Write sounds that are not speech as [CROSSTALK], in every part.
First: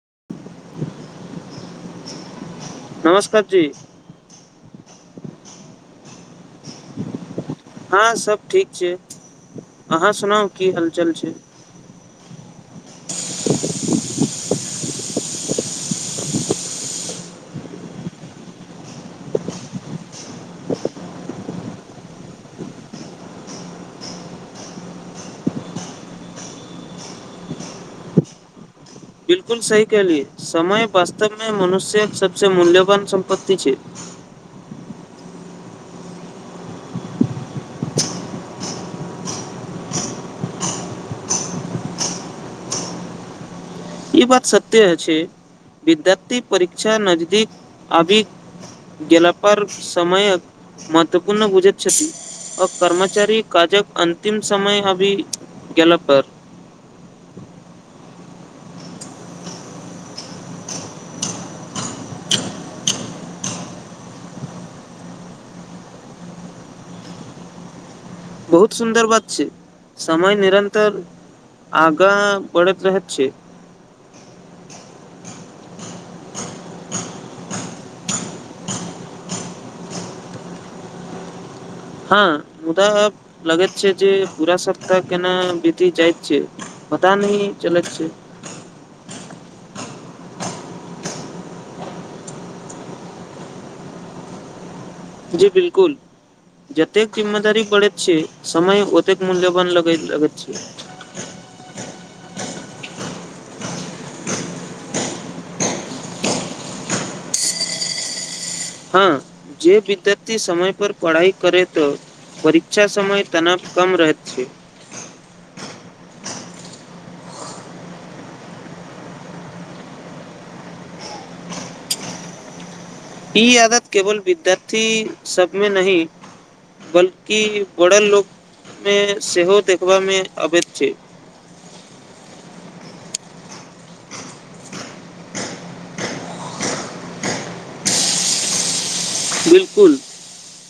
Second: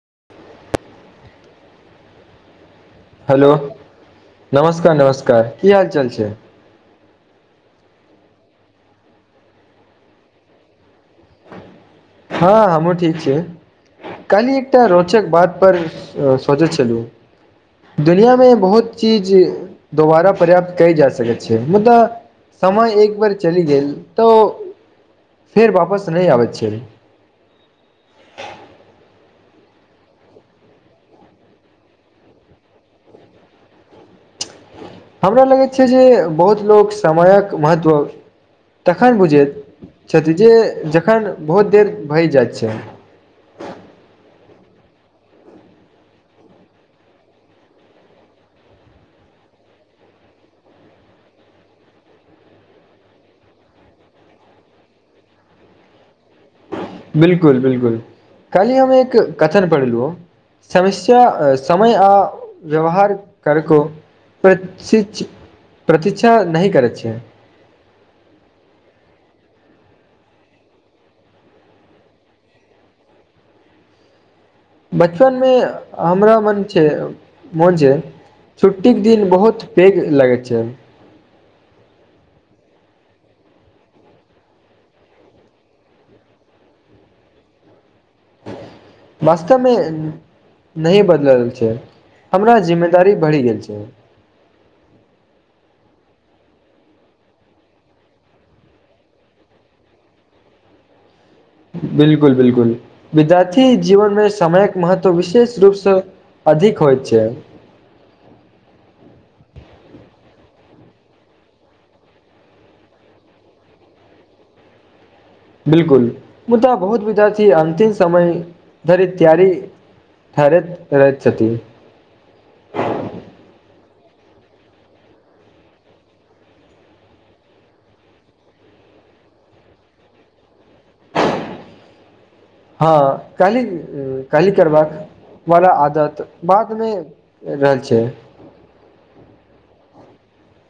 [INAUDIBLE] Hello जी नमस्कार -नमस्कार की हाल चाल छैय। हँ सब ठीक छैय अहाँ सुनाउ की हलचल छैय। हँ हमूँ ठीक छियै। काल्हि एकटा रोचक बात पर सोचैत छलहु दुनियामे बहुत चीज दोबारा पर्याप्त कल जा सकैत छैय मुदा समय एक बेर चलि गेल तऽ फेर वापस नहि आबैत छैय। [INAUDIBLE] बिलकुल सही कलियए समय वास्तव मे मनुष्य सबस मूल्यवान सम्पत्तति छैय। हमरा लगैत छैय जे बहुत लोक समयक महत्व तखन बुझैत छथिन जे जखन बहुत देर भहि जाइत छैय। ई बात सत्य छैय विद्यार्थी परीक्षा नजदीक आबि गेल पर समयक महत्वपूर्ण बूझैत छथि आ कर्मचारी काजक अन्तिम समय आबि गेला पर। बिलकुल- बिलकुल। काल्हिी हम एक कथन पढ़लहुँ समस्या समय आ व्यवहार करको प्रशिक्ष प्रतीक्षा नहि करैत छियै। बहुत सुन्दर बात छै समय निरन्तर आगाँ बढ़ैत रहैत छै। बचपन मे हमरा मने। छैय। मोन छै, छुट्टीक के दिन बहुत पैघ लागैत छैय। हँ मुदा लगे छै, जे पूरा सप्ताह केना भीती जाइत छैय, बताा न चलैत छैय। वास्तवमे नहि बदलल छैय, हमरा जिम्मेदारी बढ़ि गेल छैय। जी बिलकुल जतेक जिम्मेदारी पड़ैत छैय, समय ओतेक मूल्यवान लगैत छैय। बिलकुल- बिलकुल मिजाज। की जीवन मे समयक महत्व विशेष रूपसँ अधिक होइत छैय। हँ जे विद्यार्थी समय पर पढ़ाइ करै त परीक्षा समय तनाव कम रहत छै। बिलकुल मुदा बहुत विजा अतिम समय धरी त्यरी ठरैत रहैत। ई आदत केवल विद्यार्थी सबमे नही बल्कि बड़ल लोक मे सेहो देखबा मे अबैध छैय। हँ कल्ही- कल्ही करबाक वाला आदत, बादमे रहल छैय। बिलकुल,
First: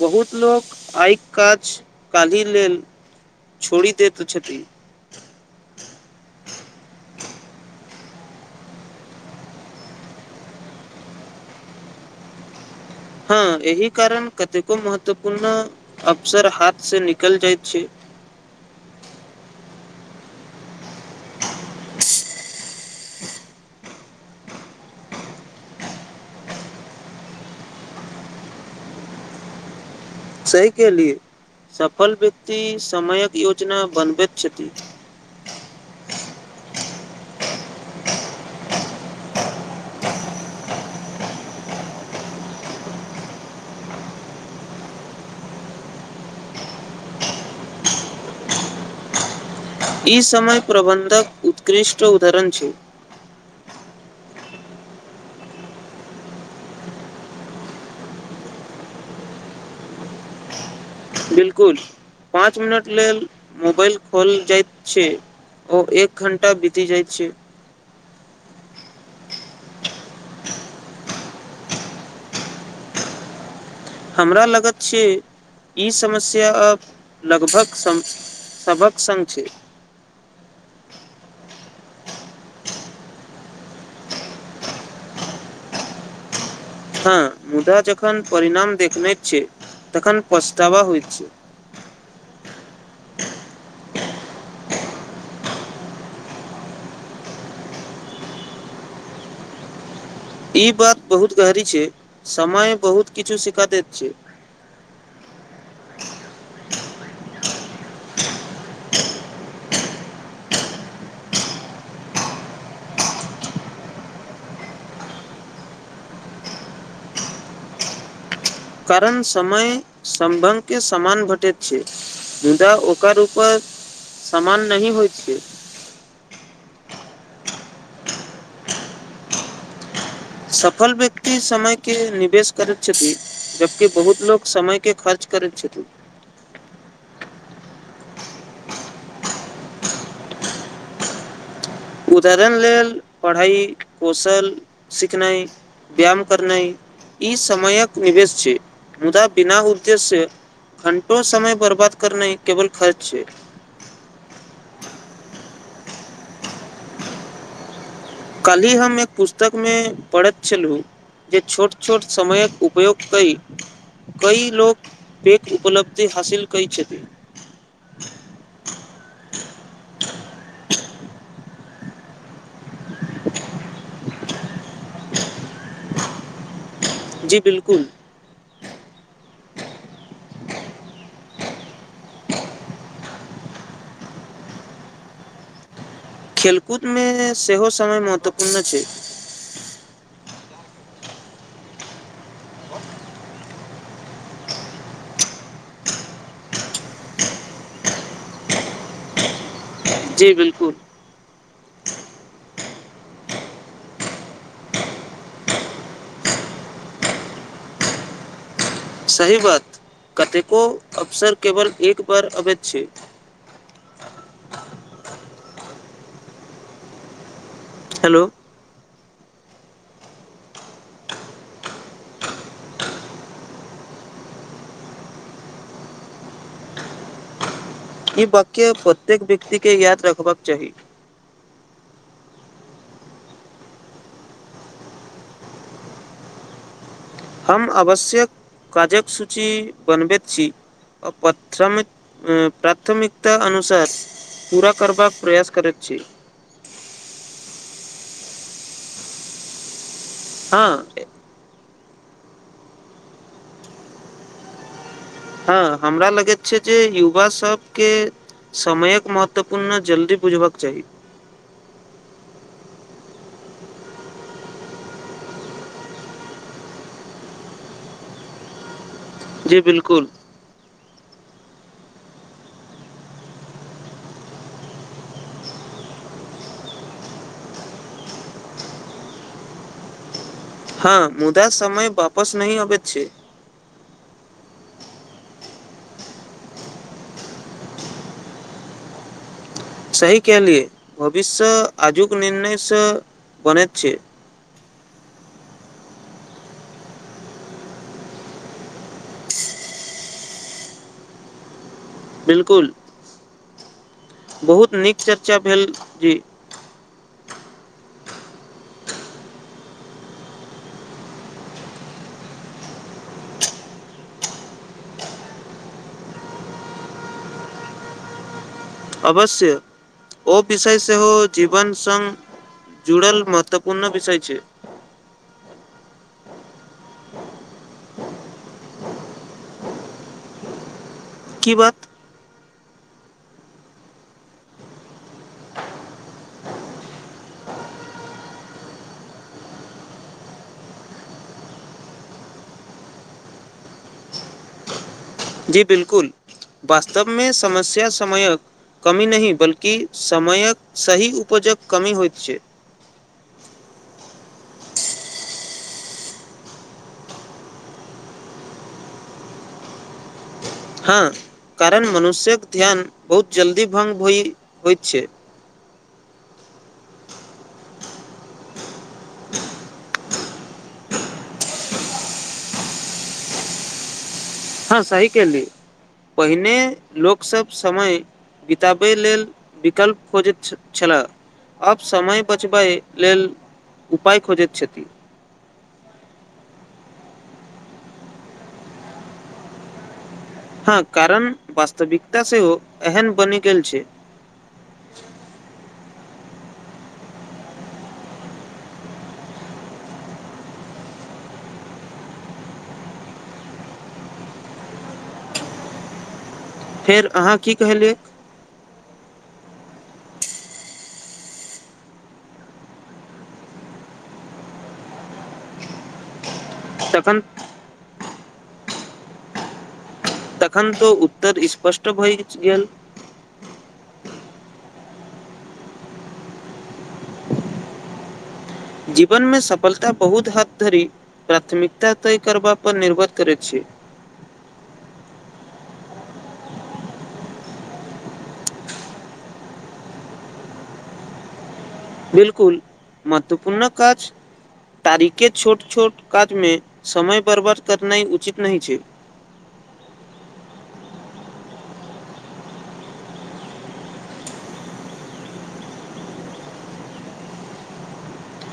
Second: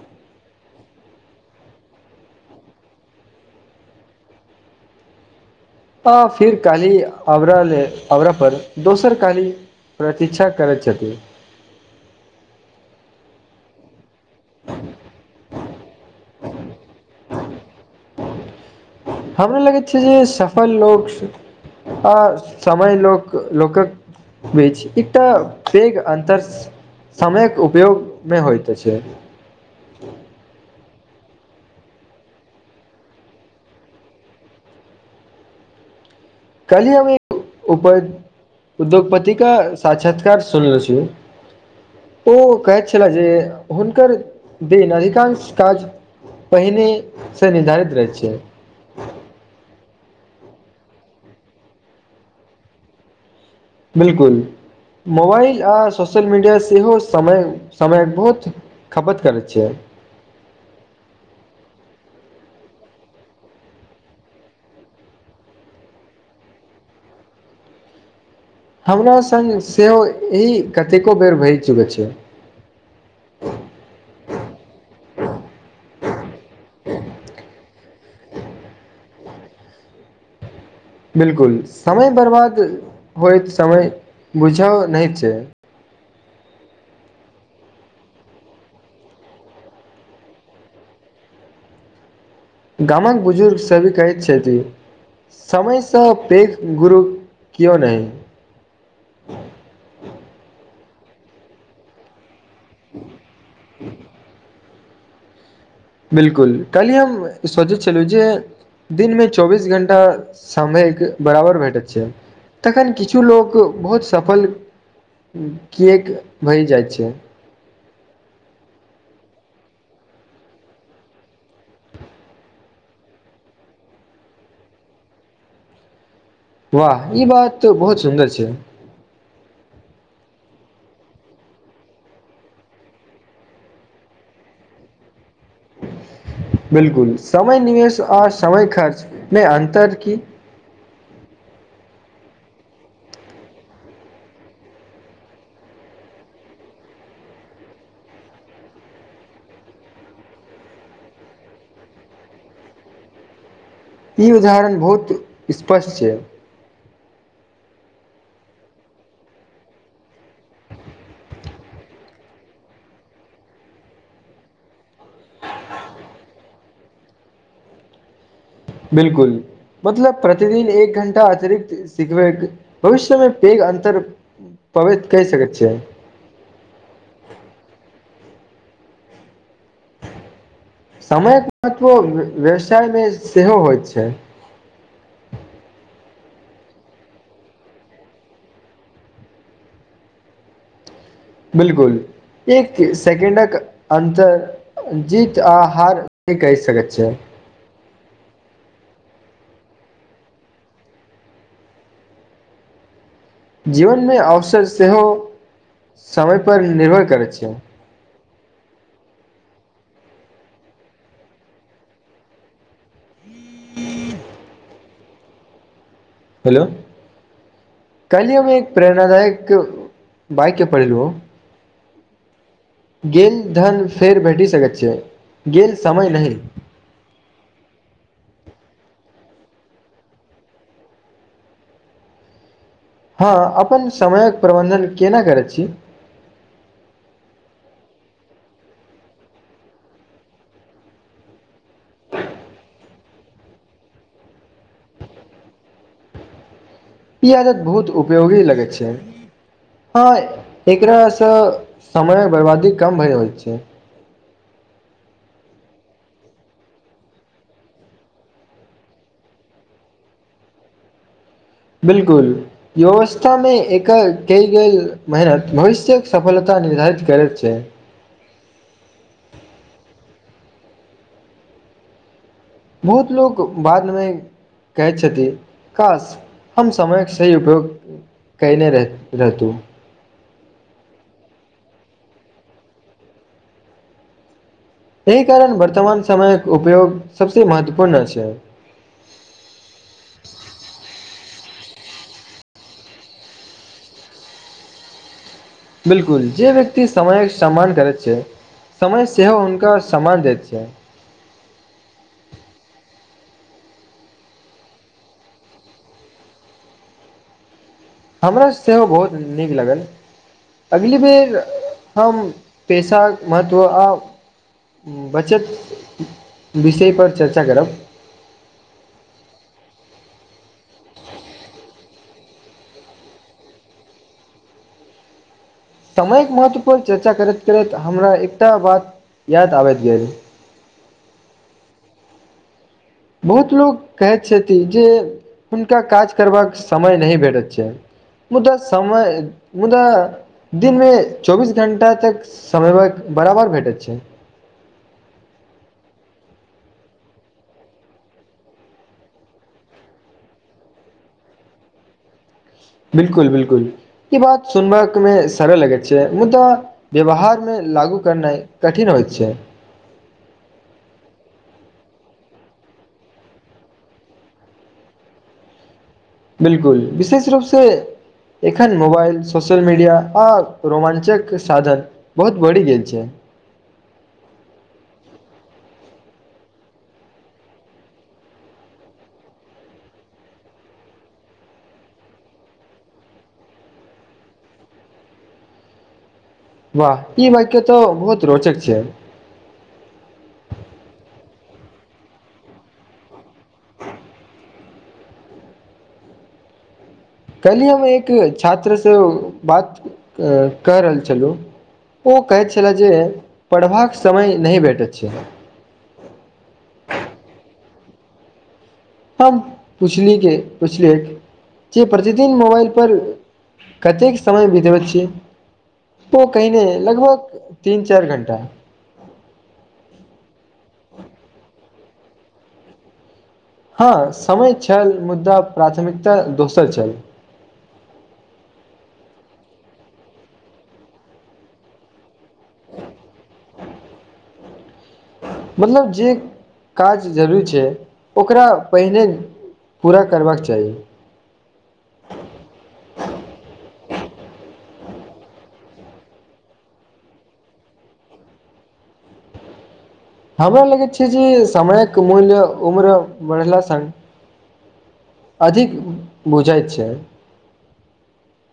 बहुत- लोक आइ काज, काल्हि लेल छोड़ि दैत छथिन। आ फिर काली आरा लेल, आबरा पर, दोसर काली प्रतीक्षा करैत छथि। हँ इही कारण! कतेको महत्वपूर्ण अवसर, हाथ से निकल जाइत छैय। हमरा लगे छैय जे सफल लोग! आ। समय लोक- लोकक बीच, एकटा पैघ अन्तर समयक उपयोगमे होइत छैय। सहि के लिए सफल व्यक्ति, समयक योजना बनबैत छथि। काल्हि हम एकप उद्योगपतिका साक्षात्कार सुनले छी, ओ कहैत छलह जे हुनकर दिन अधिकांश काज पहिनेसँ निर्धारित रहैत छै। ई समय प्रबन्धक उत्कृष्ट उदाहरण छैय। बिलकुल मोबाइल आ सोशल -मीडिया सेहो समय समय बहुत खपत करैत छैय। बिल्कुल पाँच मिनट लेल मोबाइल खोल जाइत छै, ओ एक घण्टा बीति जाइत छै। हमरा संग सेहो एहि कतेको बेर भरि चुकल छैय। हमरा लगत छै ई समस्य! या आब लगभग! सभक संग छैय। बिलकुल समय बर्बाद होइत, समय बुझा नहि छैय। हँ मुदा जखन परणाम देखने छैय, तन पसताावा होइ छैय। गामक बुजुर्ग सभी कहैत छथि, समयसँ पैघ गुरु केहुओ नहि। ई बात बहुत गहरी छैय। समय बहुत किछु शिखा दैत छै। बिलकुल काल्हि हम सोचैत छलहुँ, जे दिनमे चौबीस घण्टा समय बराबर भेटैत छै, तखन किछु लोक बहुत सफल किएक भहि जाइत छै। कारण समय समभग के समान घेटैत छै, मुदा ओकर उूपर समान नहि ही होइ छै। वाह, ई बात बहुत सुन्दर छैय। सफल व्यक्ति समय के निवेश करैत छथि, जबकि बहुत लोकोग समय के खर्च। कर छति। बिलकुल समय निवेश, आर समय खर्च, मे अन्तर की? उदरण लेल पढ़ाई कौशल सिखनाइ व्यायाम करनाइ ई समयक निवेश छै, मुदा बिना उद्देश्य घंटो समय बर्बाद करनाइ केवल खर्च छै। ई उदाहरण बहुत स्पष्ट छैय। काल्हि हम एक पुस्तकमे पढ़ैत छलहुँ, जे छोट- छोट समयक उपयोग कै, कई लोक प उपलब्धि हासिल कै छथि। बिलकुल मतलब प्रतिदिन एक घण्टा अतिरिक्त सिखबै भविष्यमे पैघ अन्तर पबैत कहि सकैत छियै। जी बिल्कुल समयक महत्व व्यवसाय मे सेहो होइत छैय। खेलकूद मे सेहो समय महत्वपूर्ण छैय। बिलकुल, एक सेकंडक अतर जीत आ हार कहि सकैत छैय। जी बिलकुल। जीवनमे अवसर सेहो, समयपर निर्भर करैत छैय। सही बात, कतेको अवसर केवल एकबार अबैत छैय। हू [INAUDIBLE] हेलो। हेलो कलियमे एक प्रे! नाायक बाइक पड़ल ओ। गेल धन फेर बैटी सकैत छियै, गेल समय नहि! ई वाक्य प्रत्येक व्यक्ति के याद रखबाक चाही। हँ अपन समयक प्रबन्धन केना करै छी? हम आवश्यक काजक सूची बनबैत छी, आ प्राथमिक- प्राथमिकता अनुसार पूरा करबाक प्रयास करैत छी। पियाज बहुत उपयोगी लगै छैय। हँ हँ एकरा स! समय बर्बादी कम भरि होइत छैय। हँ हमरा लगैत छै, जे युवा सभके समयक महत्वपूर्ण जल्दी बुझबाक चाही। बिलकुलयो आवस्थामे एकर कल गेल मेहनत भविष्य्यक सफलता निर्धारित करैत छैय। जी बिलकुल। बहुत लोक बादमे कहैत छथिन, काश हम समयके सही उपयोग कयने रह रहहितहु। हँ मुदा समय वापस नहिह आब छैय। एहि कारण वर्तमान समय उपयोग सबस महत्वपूर्ण छैय। सही कहलिए! भविष्य आजुक निर्णयसँ बनैत छैय। बिलकुल, जे व्यक्ति समयके सम्मान करैत छैये, समय सेहो हुनकर सम्मान दैत छैय। बिलकुल, बहुत नीक चर्चा भेल जी। हमरा सेहो बहुत नीक लागल, अगली बेर हम, पेशाक महत्व आ बचत विषयपर चर्चा करब। अवश्य, ओ विषय सेहो जीवन सङ्ग जुड़ल महत्वपूर्ण विषय छैय। अ महत्व! को चर्चा करैत करैत! हमरा एकटा बात याद आबैत गेल। की बात? बहुत लोक कहैत छथिन जे, हुनका काज करबाक समय नहि भेटैत छैय, मुदा समय मुदा दिनमे चौबीस घण्टा तक समयक बराबर भेटैत छैय। जी बिलकुल वास्तवमे समस्या समयक कमी नहि! बल्कि समयक सही उपजक कमी होइत छैय। बिलकुल -बिलकुल ई बात सुनब मे सरल लगैत छैय, मुदा व्यवहार मे लागू करनाइ कठिन होइत छैय। हँ कारण मनुष्यक ध्यान बहुत जल्दी भंग भ होइत छैय। बिलकुल, विशेष रूपसँ एखन! Mobile social media! आ रोमांचक साधन बहुत बढ़ि गेल छैय। हँ सही के ली, पहिने लोकसभ समय बिताबय लेल, विकल्प खोजैत छलए, आब समय बचबै लेल उपाय खोजैत छथि। वाह! ई वक्य त बहुत रोचक छैय। हँ कारण, वास्तविकता सेहो एहन बने! गेल छैय। [INAUDIBLE] कल्हिै हम एक छात्रसँ बात कऽ रहल छलहुँ, ओ कहैत छलय, जे पढ़बाक समय नहि भेटैत छै! फेर अहाँ की कहलियै? हम पुछली पुछलियै जे! प्रतिदिन मोबाइलपर कतेक समय बितबैत छियै, ओ! कहिने तखन लगभग तीन चार घण्टा। तखन तऽ उत्तर स्पष्ट। अष्ट भ गेल गेल। हँ समय छल मुदा प्राथमिकता दोसर छल। जीवनमे सफलता बहुत हद धरि, प्राथमिकता तय करबा पर निर्भर करैत छैय। मतलब जे काज जरूरी छै, ओकरा पहिने पूरा करबाक चाही। बिलकुल, महत्वपूर्ण! काज तारीखे छोट छोट काजमे समय बर्बाद करनाइ उचित नहि छै। हमरा लगैत छै जे समयक मूल्य उम्र बढ़ला स अधिक बुझाइत छै।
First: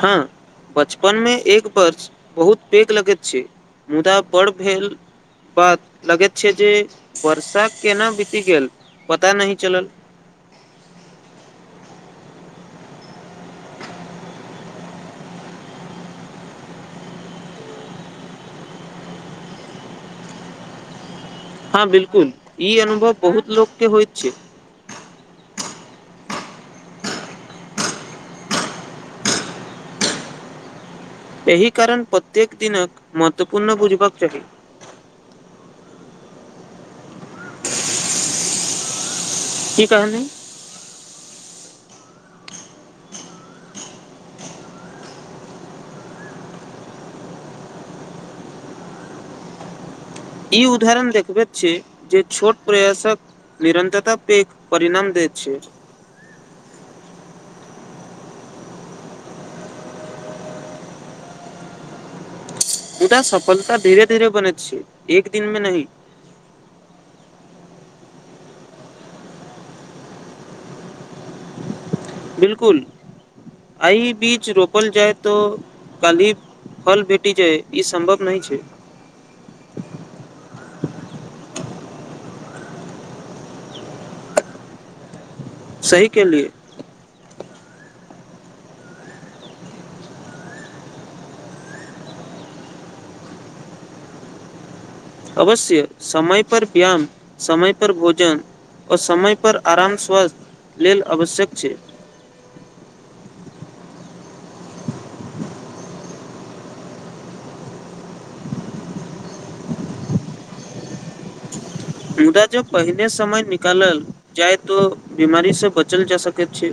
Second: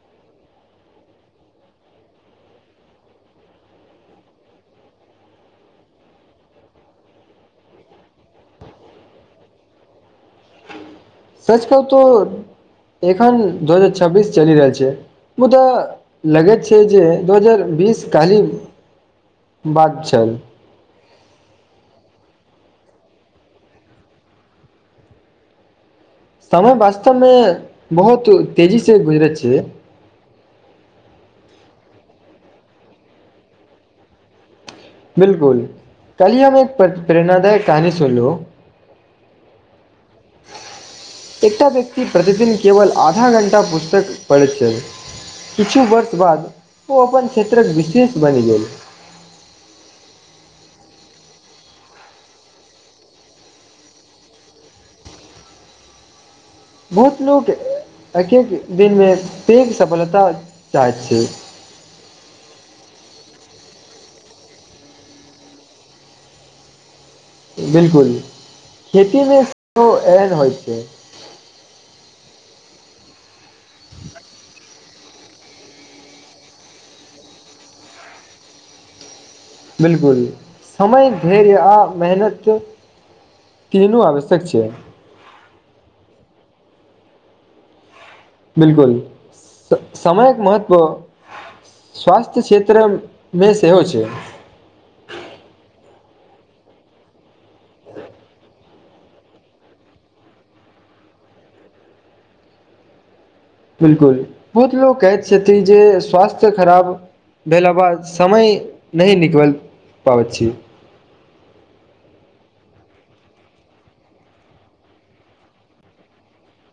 हँ बचपनमे एक वर्ष बहुत पैघ लगैत छै मुदा बड़ भेल बात लगैत छै जे वर्षा केना बीति गेल पता नहिही चलल। सच कहब तो एखन दू हजार छब्बीस चलि रहल छै मुदा लगैत छै जे दू हजार बीस कल्ही बात छल। हँ बिलकुल ई अनुभव बहुत लोकोक के होइ छैय। समय वास्तवमे बहुत तेजी से गुजरैत छैैय। एहि कारण प्रत्येक दिनकक महत्वपूर्ण बुझबाक चाही। बिलकुल कलहि हम एक प्रेरणाादायक कहानी सुनलो। की कहानि। कि प्रतिदिन केवल आधा घण्टा पुस्तक पढ़ैत छल किछु वर्ष बाद ओ अपन क्षेत्रक विशेष बनि गेल। ई उदाहरण देखबैत छै जे छोट प्रयासक निरन्तरता पैघ परिणाम दैत छैय। बहुत लोक एक एक दिनमे पैघ सफलता चाहैत छैय। मुदा सफलता धीरे धीरे बनैत छै एक दिन मे नही। बिलकुल खेतीमे सेहो एहन होइ छै। बिलकुल आइ बीच रोपल जाय त काली फल भेटी जाय ई सम्भव नहि छै। बिलकुल समय धैर्य आ मेहनत केन आश्यक छै। सही कहली या। बिलकुल समयक महत्व स्वास्थ्य क्षेत्रमे सेहो छै। अवश्य समय पर व्यायाम समय पर भोजन आ समय पर आराम स्वास्थ्य लेल आवश्यक छैय। बिलकुल बहुत लोक कहैत छथिन जे स्वास्थ्य खराब भेला बाद समय नहि निकलल पाबैत छी। मुदा जब पहिने समय निकालल जाय तो बीमारी से बचल जा सकैत छै।